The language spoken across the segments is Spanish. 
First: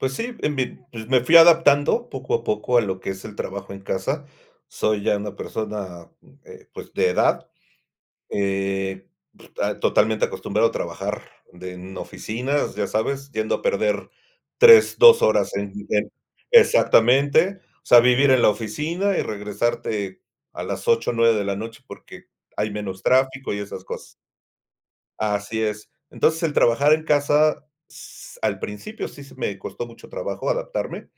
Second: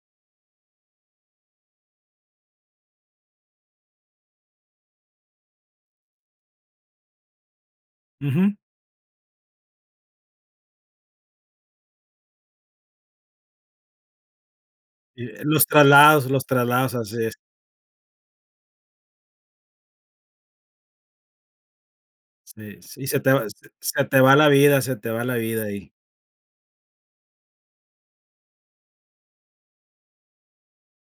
Pues sí, en mi pues, me fui adaptando poco a poco a lo que es el trabajo en casa. Soy ya una persona, eh, pues, de edad, Ujú. eh, totalmente acostumbrado a trabajar de en oficinas, ya sabes. Yendo a perder 3, 2 Eh en horas los en en traslados, en los traslados, así es. exactamente, o sea, vivir en la oficina, y regresarte a las 8, 9 de la noche porque hay Sí, menos sí, se te va tráfico y esas se cosas. te va la vida, se te va la Así vida, ahí. es. Entonces, el trabajar en casa, s al principio sí s me costó mucho trabajo adaptarme,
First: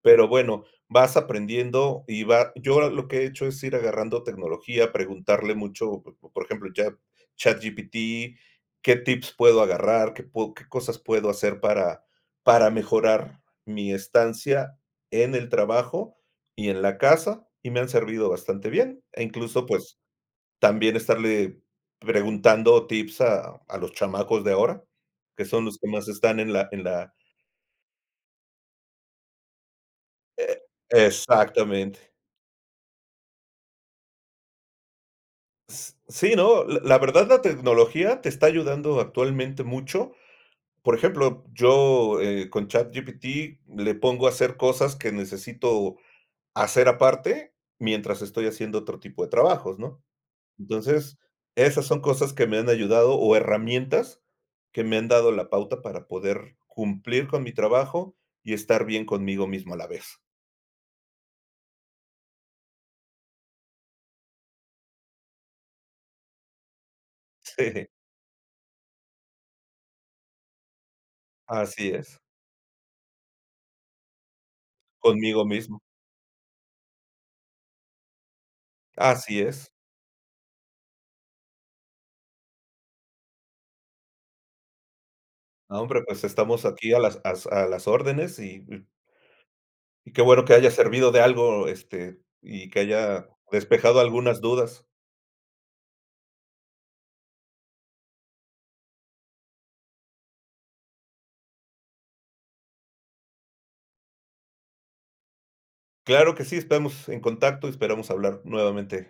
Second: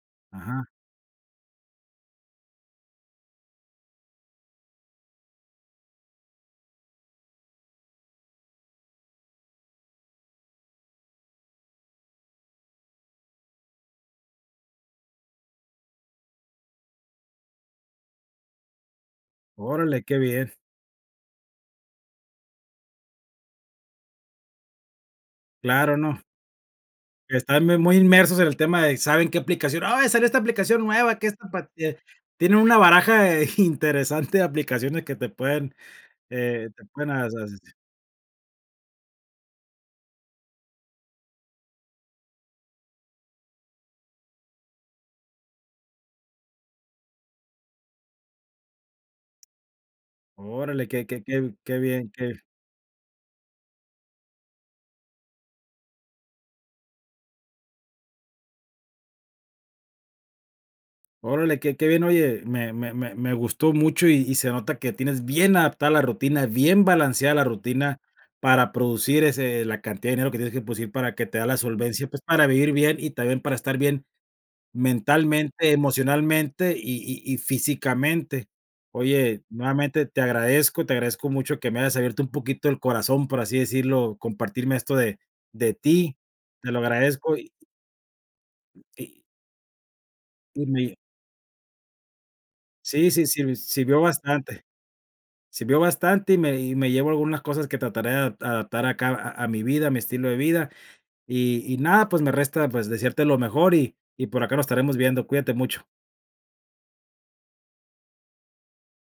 pero bueno, Ajá. vas aprendiendo y va yo lo que he hecho es ir agarrando tecnología, preguntarle mucho, por ejemplo, Chat ChatGPT. ¿Qué tips puedo agarrar? ¿Qué pue qué cosas puedo hacer para para mejorar mi estancia en el trabajo y en la casa? Y me han servido bastante bien, e, incluso, pues, Órale, qué bien. también estarle preguntando tips a a los chamacos de ahora, que son los que Claro, más no. están en la en la Están muy muy inmersos en el tema de: "¿Saben qué aplicación?". "Ay, salió esta E aplicación e nueva, que esta pa" tiene exactamente. tienen una baraja de interesante de aplicaciones que te pueden, S sí, no, eh, te la pueden a verdad la asis tecnología te está ayudando actualmente mucho. Por ejemplo, yo, eh, con ChatGPT, le pongo a hacer cosas que necesito hacer aparte, mientras estoy haciendo otro tipo de trabajos, ¿no? Órale, que Entonces, que que que esas son bien, cosas que que me han ayudado, o herramientas que me han dado la pauta para poder cumplir con mi trabajo y estar bien conmigo mismo a la vez. Órale, qué qué bien, oye, me me me me gustó mucho, y y se nota que tienes bien adaptada la rutina, bien balanceada la Sí. rutina para producir ese la cantidad de dinero que tienes que producir, para que te da la Así solvencia, es. pues para vivir bien y también para estar bien Conmigo mentalmente, mismo. emocionalmente y y y físicamente. Así Oye, es. nuevamente te agradezco. Te agradezco mucho que me hayas abierto un poquito el corazón, por así decirlo, compartirme esto de de No, hombre, ti, pues, estamos te lo aquí a las agradezco as y a las órdenes y Y Y qué bueno que Y haya me servido de algo, este, y que Sí, sí, haya sí me despejado sirvió algunas bastante, dudas. sirvió bastante, y me y me llevo algunas cosas que trataré de adap adaptar acá a a mi vida, a mi estilo de vida. Y y nada, pues, me resta, pues, desearte lo mejor y y por acá nos estaremos viendo, cuídate mucho. Claro que sí, estamos en contacto, esperamos hablar nuevamente.